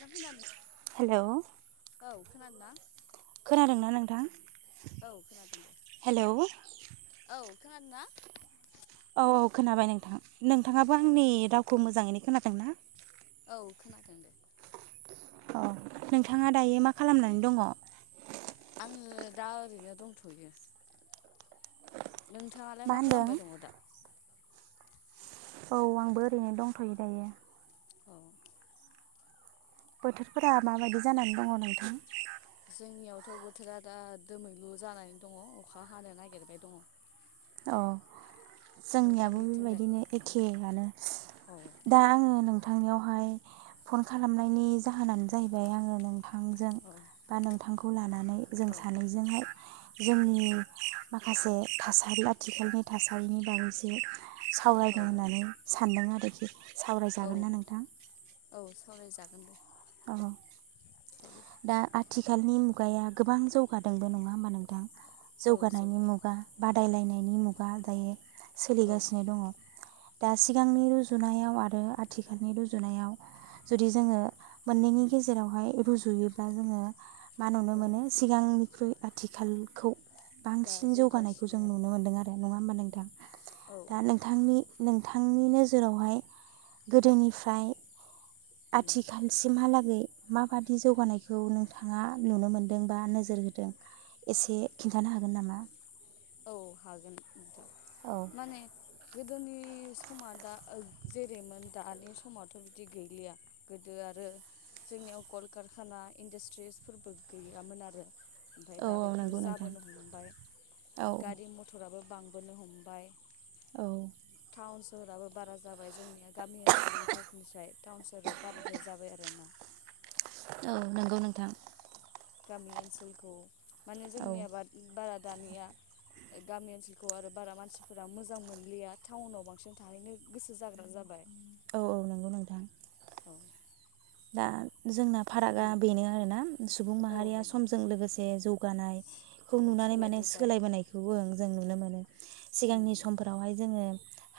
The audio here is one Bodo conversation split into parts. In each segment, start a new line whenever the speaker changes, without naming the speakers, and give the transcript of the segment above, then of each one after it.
नोंथांङा
हेलौ
खोनादोंना औ खोनादोंना ना?
खोनादोंना नोंथां
औ खोनादों दे
हेलौ
औ खोनादों ना?
औ औ खोनाबाय नोंथां। नोंथाङाबो
औ
आंनि रावखौ मोजाङैनो खोनादोंना?
औ खोनादों दे।
औ नोंथाङा दायो मा खालामनानै दङ?
आङो दा ओरैनो दंथ'यो। नोंथाङालाय मा
होनदों
खालामबाय दङ दा?
औ आंबो ओरैनो दंथ'यो दायो।
औ
बोथोरफोरा माबायदि जानानै दङ नोंथां?
जोंनियावथ' बोथोरा दा दोमैलु जानानै दङ अखा हानो नागिरबाय दङ।
अ जोंनियाबो
नोंथांनिथिंलाय
बेबायदिनो एखेयानो
औ
दा आङो नों थांनियावहाय फन खालामनायनि जाहोनानो जाहैबाय आङो नों थांजों
औ
बा नोंथां खौ लाना नै जों
औ
सानैजोंहाय जोंनि माखासे थासारिया आथिखालनि थासारिनि बायैसो
औ
सावरायनो होननानै सानदों आरो।
औ
सावरायजागोन ना नोंथां?
औ सावरायजागोन दे।
औ
सावराय
दा आथ आथिखालनि मुगाया गोबां जौगादों बे नङा होमबा नोंथां?
औ
जौगानायनि
जौगा
मुगा बादायलायनायनि मुगा दायो
औ
सोलिगासिनो दङ। दा सिगांनि रुजुनायाव आरो आथिखालनि रुजुनायाव जुदि जोंङो मोननैनि
उम
गेजेरावहाय रुजु जुयोबा जोंङो मा नुनो
औ
मोनो सिगांनिख्रुइ आथिखालखौ
दा
बांसिन जौगानायखौ
जौगासिनो
जों
आरो
नुनो मोनदों आरो नङा होमबा नों दां
औ
दा
औ
नोंथांनि नोंथांनि नोजोरावहाय गोदोनिफ्राय
उम
आथिखालसिमहालाग माबादि जौगानायखौ नोंथाङा नुनो मोन्दों बा नोजोर होदों एसे खिन्थानो हागोन नामा?
औ हागोन नोंथां
औ
माने गोदोनि समा दा ओ जेरैमोन दानि समावथ' बिदि गैलिया गोदो आरो जोंनियाव कलकारखाना इन्डास्ट्रिसफोरबो गैयामोन आरो ओमफ्राय
औ
दा बेफोरो
नंगौ नोंथां
जाबोनो हमबाय
औ
गारि मथर फ्राबो बांबोनो हमबाय
औ
टाउन सहराबो बारा जाबाय जोंनिया गामि ओनसोलफोरनिफ्राय टाउन सहोराव बाराद्राय जाबाय आरोना
औ नंगौ नोंथां
गामि ओनसोलखौ माने
औ
जोंनिआ बाद बारा दानिया गामि ओनसोलखौ आरो बारा मानसिफोरा मोजां मोनलिया टाउनाव बांसिन थाहैनो गोसो जाग्रा जाबाय
औ औ नंगौ नोंथां
औ
दा जोंना फारागा
उम
बेनो आरोना सुबुं
औ
माहारिया
बेनो
समजों लोगोसे जौगानायखौ
औ
नुनानै माने
सोलायबोबाय
सोलायबोनायखौबो जों नुनो मोनो
उम
सिगांनि समफोरावहाय जोंङो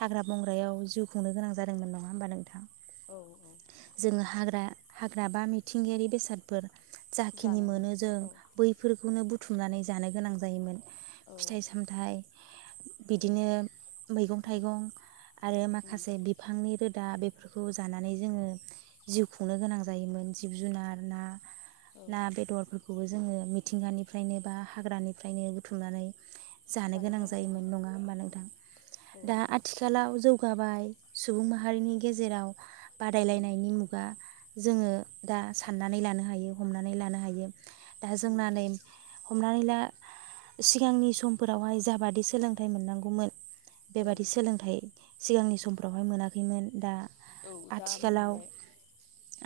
हाग्रा बंग्रायाव जिउ खुंनो गोनां जादोंमोन नङा होमबा नोंथां?
औ औ
जोङो हाग्रा हाग्रा बा मिथिंगायारि बेसादफोर जाखिनि
जानानै
मोनो जों
औ
बैफोरखौनो बुथ बुथुमनानै जानो गोनां जायोमोन।
औ
फिथाइ सामथाइ
औ
बिदिनो मैगं
बे
थाइगं आरो
उम
माखासे बिफांनि रोद दा बेफोरखौ जानानै जोङो जिउखु खुंनो गोनां जायोमोन जिब जुनार ना
औ
ना बेदरफोर खौबो जोङो मिथिंगानिफ्रायनो बा हाग्रानिफ्रायनो बुथुमनानै जानो गोनां जायोमोन नङा होमबा नोंथां
औ
दा
नों
आथिखालाव जौगाबाय सुबुं माहारिनि गेजेराव बादायलायनायनि
उम
मुगा जोङो दा साननानै लानो हायो हमनानै लानो हायो दा
उम
जोंनानै हमनानै ला सिगांनि समफोरावहाय जाबादि सोलोंथाइ मोननांगौमोन
औ
बेबादि सोलोंथाइ सिगांनि समफ्रावहाय मोनाखैमोन दा
औ दा
आथिखालाव
मोनबाय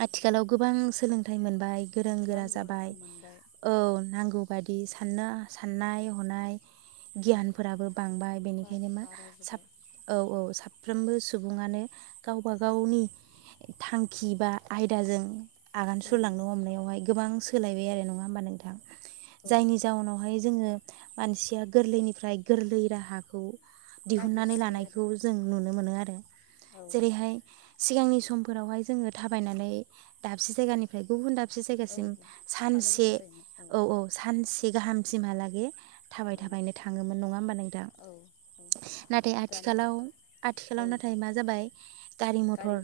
आथिखालाव गोबां सोलोंथाइ मोन बाय गोरों गोरा
नांगौ
जाबाय
रोखोम मोनबाय
औ नांगौ बादि साननो साननाय हनाय
औ
गियानफोराबो बांबाय
बा
बेनिखायनो मा
बारा
साब
जाबाय
औ औ साब साफ्रोमबो सुबुङानो गावबा गावनि थां खिबा आयदाजों आगान
उम
सुरलांनो हमनायावहाय गोबां सोलायबाय आरो नङा होमबा नोंथां
औ
जायनि जाउनावहाय जोङो मानसिया गोरलैनिफ्राय गोरलै राहाखौ दिहुननानै
नागिरसै
लानायखौ
आरो
जों नुनो मोनो आरो रो
औ
जेरैहाय सिगांनि स समफोरावहाय जोङो थाबायनानै दाबसे जायगानिफ्राय गुबुन दाब से
औ
जायगासिम
थांनो
सानसे
गोनां जायोमोन
औ औ सानसे गाहाम सिम हा लागै थाबाय
औ
थाबायनो थाङोमोन नङा होमबा नोंथां
औ औ
नाथाय
दानि
आथिखालाव आथिखालाव
औ
नाथाय मा जाबाय गारि मथर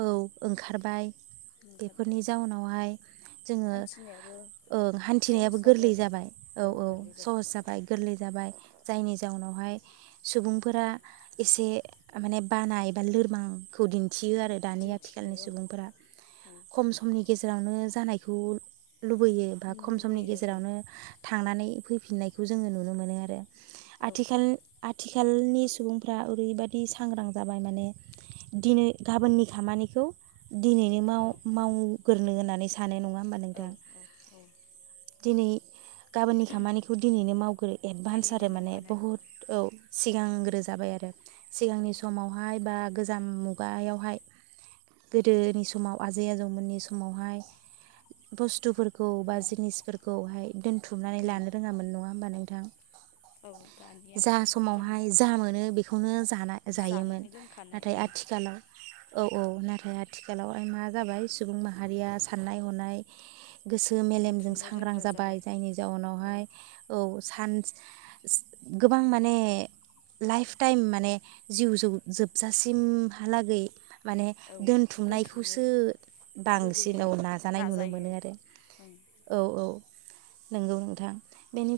औ ओंखारबाय बेफोरनि
ओंखारबाय
जाउनावहाय जोङो
हान्थिनायाबो
ओ हान्थिनायाबो
सहस
गोरलै
आरो
जाबाय औ औ सहस जाबाय गोरलै जाबाय जायनि जाउनावहाय सुबुंफोरा एसे माने बानाय एबा लोरबांखौ दिन थियो आरो दानिया दानि
दिन्थियो औ
सुबुंफोरा
औ
खम समनि गेजेराव जेरावनो जानायखौ लुबैयो बा खम समनि
लुबैयो औ
गेजेरावनो थांनानै फै फिननायखौ जोङो नुनो मोनो आरो
औ
आथिखाल आथिखालनि सुबुंफ्रा ओरैबायदि सांग्रां जाबाय माने दिनै गाबोननि खामानि खौ दिनैनो माव
औ
-माव गोरो होननानै सानाय नङा [unintelligible] होमबा
औ
नोंथां
औ औ
दिनै गाबोननि खामानिखौ दिनैनो मावग्रो एडभान्स
दिनैनो
आरो माने
मावखानाय
बहुद औ सिगांग्रो जाबाय आरो
औ
सिगांनि समावहाय बा गोदान मुगायावहाय गोदोनि समाव आजै -आजौमोननि समावहाय बुस्थुफोरखौ खौ बा
उम
जिनिसफोरखौहाय दोनथुमनानै
उम
लानो रोङामोन नङा होनोमबा नों दां
औ दानिया
जा
आरो
समावहाय
जोंबो
जा मोनो बेखौनो जा जायोमोन
जानाय लोंखानाय
नाथाय
औ
आथिखालाव औ औ ना ओमफ्राय आथिखालाव मा जाबाय सुबुं माहारिया साननाय- हनाय गोसो मेलेमजों
दोनथुमनो
सांग्रां
रोंग्रा
जाबाय जायनि
औ
जाउनावहाय औ सान गोबां माने लाइफ टाइम माने जिउ जोबजासिमहालागै
औ दोनथुमनो
दोनथुमनायखौसो बांसिन
लुबैयो
औ
आरो
नाजानाय नुनो
नाजायो
मोनो आरो
ओं
औ -औ नंगौ नोंथां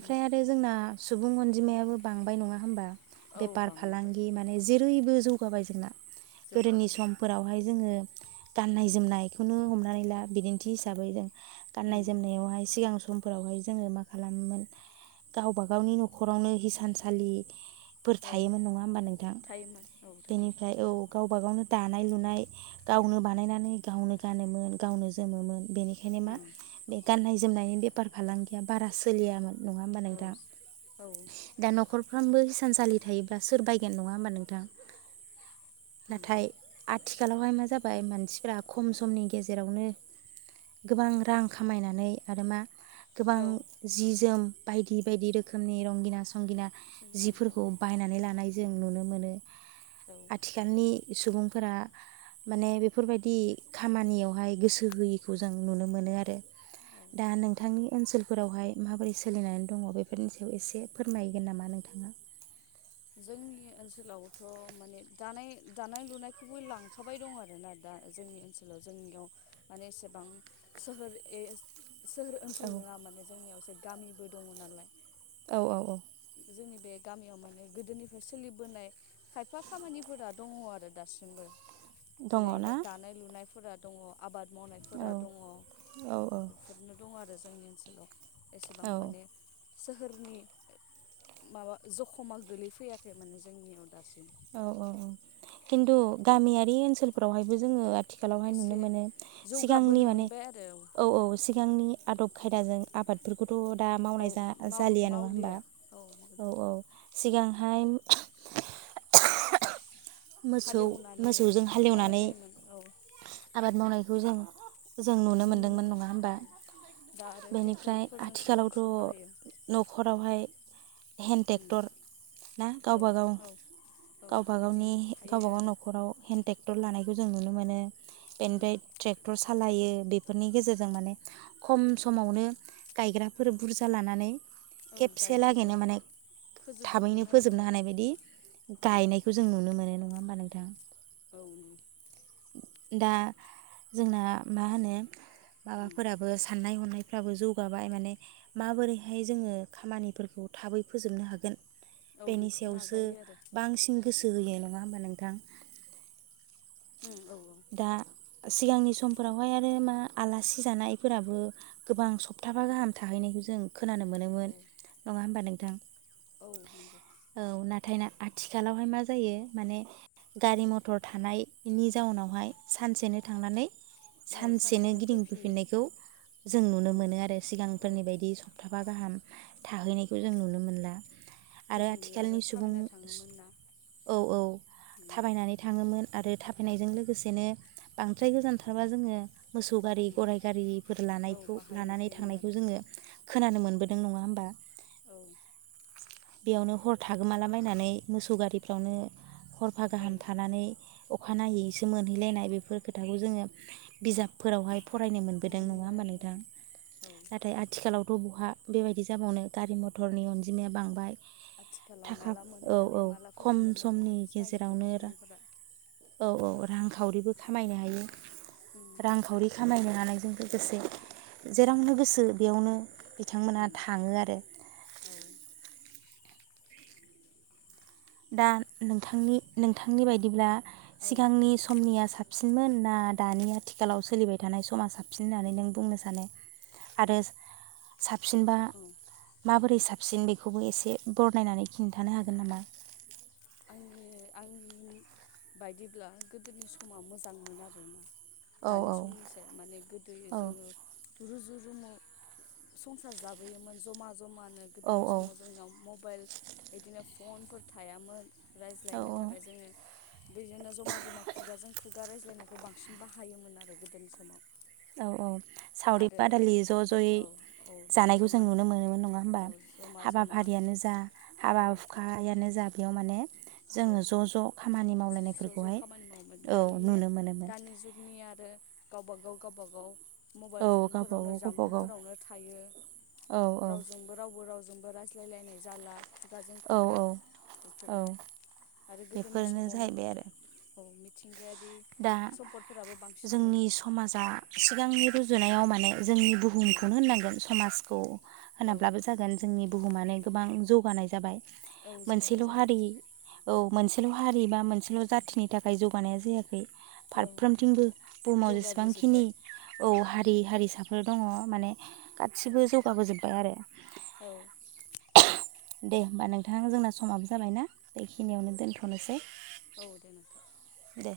उम
आरो जोंना सुबुं अनजिमायाबो बांबाय नङा होमबा
औ
बेफार
बांबोबाय
-फालांगि माने जेरैबो जौ जौगाबाय जोंना गोदोनि
जौगाबाय ओं
समफोरावहाय जोङो गाननाय -जोमनायखौनो हमनानै ला बिदिन्थि हिसाबै जों गाननाय
उम
-जोमनायावहाय सिगां समफोरावहाय जोङो मा खालामोमोन गावबा -गावनि न'खरावनो हिसानसालि
औ
थायोमोन नङा होमबा नोंथां
थायोमोन औ थायोमोन
बेनिफ्राय औ गावब गावनो दानाय- लुनाय गावनो बानायनानै गावनो गानोमोन गावनो जोमोमोन बेनिखायनो मा
उम
बे गाननाय बेफार फालांगिया बारा सोलियामोन नङा होमबा
औ
नोंथां
औ
दा न'खर साफ्रोमबो हिसानसालि थायोब्ला सोर बायगोन नङा होमबा नोंथां
उम
नाथाय आ- आथिखालावहाय मा जाबाय मानसिफ्रा खम समनि गेजेरावनो गोबां रां खामायनानै आरो मा गोबां
औ
जि जोम बायदि बायदि रोखोमनि रंगिना संगिना
जों दा औ
जिफोरखौ बायनानै लानाय जों नुनो मोनो
औ
आथिखालनि सुबुंफोरा माने बेफोरबायदि खामानियावहाय गोसो होयिखौ जों नुनो मोनो आरो
औ
दा नोंथांनि ओनसोलफोरावहाय माबोरै सोलिनानै दङ बेफोरनि सायाव एसे फोरमायगोन नामा नोंथाङा
जोंनि ओनसोलावथ' माने दानाय दानाय लुनायखौबो लांफाबाय दं आरोना दा जोंनि ओनसोलाव जोंनियाव माने एसेबां सोहोर सोहोर
औ
ओनसोल नङा माने जोंनियाव गामिबो दङ नालाय।
औ औ औ।
जोंनि बे गामियाव माने गोदोनिफ्राय सोलिबोनाय खायफा खामानिफोरा दङ आरो दासिमबो
दङ
जेरैनो
ना
दानाय लुनायफोरा। दङ आबाद
औ
मावनायफोरा दङ
औ
बेफोरनो दं आरो। आरो जोंनि ओनसोलाव एसेबां
औ
माने सोहोरनि माबा जखमा। गोलै फैयाखै माने जोंनियाव दासिम।
औ औ औ किन्थु गामियारि ओनसोलफोरावहायबो जोङो आथिखालावहाय नुनो
एसे
मोनो सिगांनि
जौगाबोनो
माने
मोनबाय आरो
औ औ सिगांनि आदब। खायदाजों आबादफोरखौ। थ' दा
औ
मावनाय
माव
जालिया नङा हबा
मावलिया
औ औ। सिगांहाय मोसौ
हालेवनानै
मोसौजों
मावनाय
हालेवनानै
जायोमोन औ
आबाद मावनाय। बेखौ [unintelligible] जों नुनो मोनदोंमोन
मोनो
नङा होमबा
औ दा आरो
बेनिफ्राय
ट्रेक्टरफोरजोंसो बांसिन
आथिखालावथ'
बाहायो
न'खरावहाय। हेन्द
उम
ट्रेक्टर ना
औ
गावब गाव
औ औ
गावबा
बिदि
गावनि।
थायो
गावबा
आरो
गाव [unintelligible] थानायखौ जों नुनो मोनो।
उम
बेनिफ्राय ट्रेक्टर सालायो। बेफोरनि गेजेरजों माने खम समावनो गायग्राफोर बुरजा लानानै
औ
खेबसे
गायजोबो
लागैनो माने
फोजोबजोबनो
थाबैनो
नागिरो
फोजोबनो
आरो
हानाय बायदि
उम
गायनायखौ जों नुनो मोनो न। नंङा होमबा नोंथां।
औ।
दा जोंना मा होनो माबाफोराबो साननाय हनाय। फ्राबो जौगाबाय माने माबोरैहाय जोंङो खामानिफोरखौ थाबै फोजोबनो हागोन।
औ
बेनि
बेखौ
सायावसो
नाजायो आरो
बांसिन गोसो होयो नंङा होनबा नोंथां।
उम औ
दा। सिगांनि समफोरावहाय आरो मा आलासि जानायफोराबो गोबां सप्ताबा गाहाम थाहैनायखौ जों खोनानो मोनोमोन नंङा होमबा नों?
औ नंगौ
[inaudible] औ नाथायना आथिखालावहाय मा जायो माने गारि मथर थानायनि जाउनावहाय सानसेनो थांनानै।
औ
सानसेनो
फैफिनो
गिदिंबोफिननायखौ जों नुनो
औ
मोनो आरो
औ
सिगांफोरनि बायदि सप्ताफा गाहाम। थाहैनायखौ जों नुनो मोनला। आरो
गोदोनि आरो
आथिखालनि सुबुं
थाबायना थाङोमोन ना
औ औ।
उम
थाबायनानै थाङोमोन आरो थाबायनायजों लोगोसेनो बांद्राय गोजानथारबा जोंङो। मोसौ गारि
उम
गराय गारिफोर
औ
लानायखौ
बाहायनाय
लानानै
जायोमोन
थांनायखौ
आरो
जोंङो खोनानो मोनबोदों। नों नंङा होनबा?
औ [inaudible]
बेयावनो हर थागोमाला बायनानै मोसौ गारिफ्रावनो। हरफा
औ
गाहाम थानानै अखानायैसो मोनहैलायनाय बेफोर खोथाखौ जोंङो। बिजाबफोरावहाय फरायनो मोनबोदों
मोनो
नंङा होमबा
आरो
नोंथां
औ औ
नाथाय आथिखालाव थथ' बहा बेबायदि जाबावनो गारि मथरनि अनजिमाया बांबाय।
आथिखालाव
थाखा
माला
औ औ
मोनहैनानै माला
खम
फैफिननो मोनगोन
समनि
बेखौसो [inaudible]
गेजेरावनो
सुबुंफोरा
औ औ। रांखावरिबो खामायनो हायो।
उम
रांखावरि खामायनो नायजों लोगोसे जेरावनो गोसो बेयावनो बिथांमोनहा
उम
थांङो आरो। दा नोंथांनि नोंथांनि बायदिब्ला
औ
सिगांनि समनिया साख सिनमोन ना दानि आथिखालाव सोलिबाय थानाय समा साबसिन होननानै नों बुंनो सानो? आरोस सा सिनबा
औ
माबोरै सा सिन बेखौबो एसे बरनायनानै खिन्थानो हागोन नामा?
आंनि आंनि बायदिब्ला गोदोनि समा मोजांमोन आरोना
औ
दानि समनिसाय माने गोदोयो
औ
जोङो रुजु रुमु संसार जाबोयोमोन जमा जमानो
औ
गोदोनि समाव जोंनाव मबाइल इदिनो फ फनफोर थायामोन।
औ
रायज्लायनो थाखाय जोङो बिदिनो जमा जमा खुगाजों खुगा रायज्लायनायखौ बांसिन बाहायोमोन आरो गोदोनि समाव।
औ औ सावरि
आरो
बादालि ज' ज'यै
औ औ
जानायखौ जों
बेफोरोमोन
नुनो मोनोमोन नङा होमबा
औ जमा जमा
हाबाफारियानो जा
औ
हाबा हुखायानो जा बेयाव माने जोङो
औ
ज' ज' खामानि
ज' ज'
मावलायनायफोरखौहाय
खामानि मावोमोन
औ नुनो मोनोमोन।
हो गावबा गाव गावबा गाव
औ
मबाइल फनफोरावनो
गावबागाव गावबागाव
जामबुंफोरावनो थायो
औ
रावजोंबो रावबो रावजोंबो रायज्लायलायनाय जाला खुगाजों
औ
खुगा
औ
बेफोरो
औ
आरो गोदोनि
बेफोरनो
समम
जाहैबाय आरो
औ मिथ
दा
बांसिनमोन
जोंनि समाजा सिगां आंनि रुजुनायाव माने जोंनि
औ
बुहुमखौनो होननांगोन समाज औ अ
औ
होनाब्लाबो जागोन जोंनि बुहुमा ने गोबां जौगानाय जाबाय।
औ जौगानाय
मोनसेल'
जाबाय
हारि औ मोनसेल' हारि बा मोनसेल' जाथिनि थाख खाय जौगानाया जायाख खै
औ
फारफ्रोमथिंबो बुहुमाव जेसेबांखिनि
जौगाबोजोब्बाय
औ
उम
हारि हारिसाफोर दङ माने गासिबो जौगाबोजोबबाय आरो
औ
दे होमबा नोंथां जोंना समाबो जाबायना बेखिनियावनो दोनथ'नोसै।
औ दे नोंथां
दे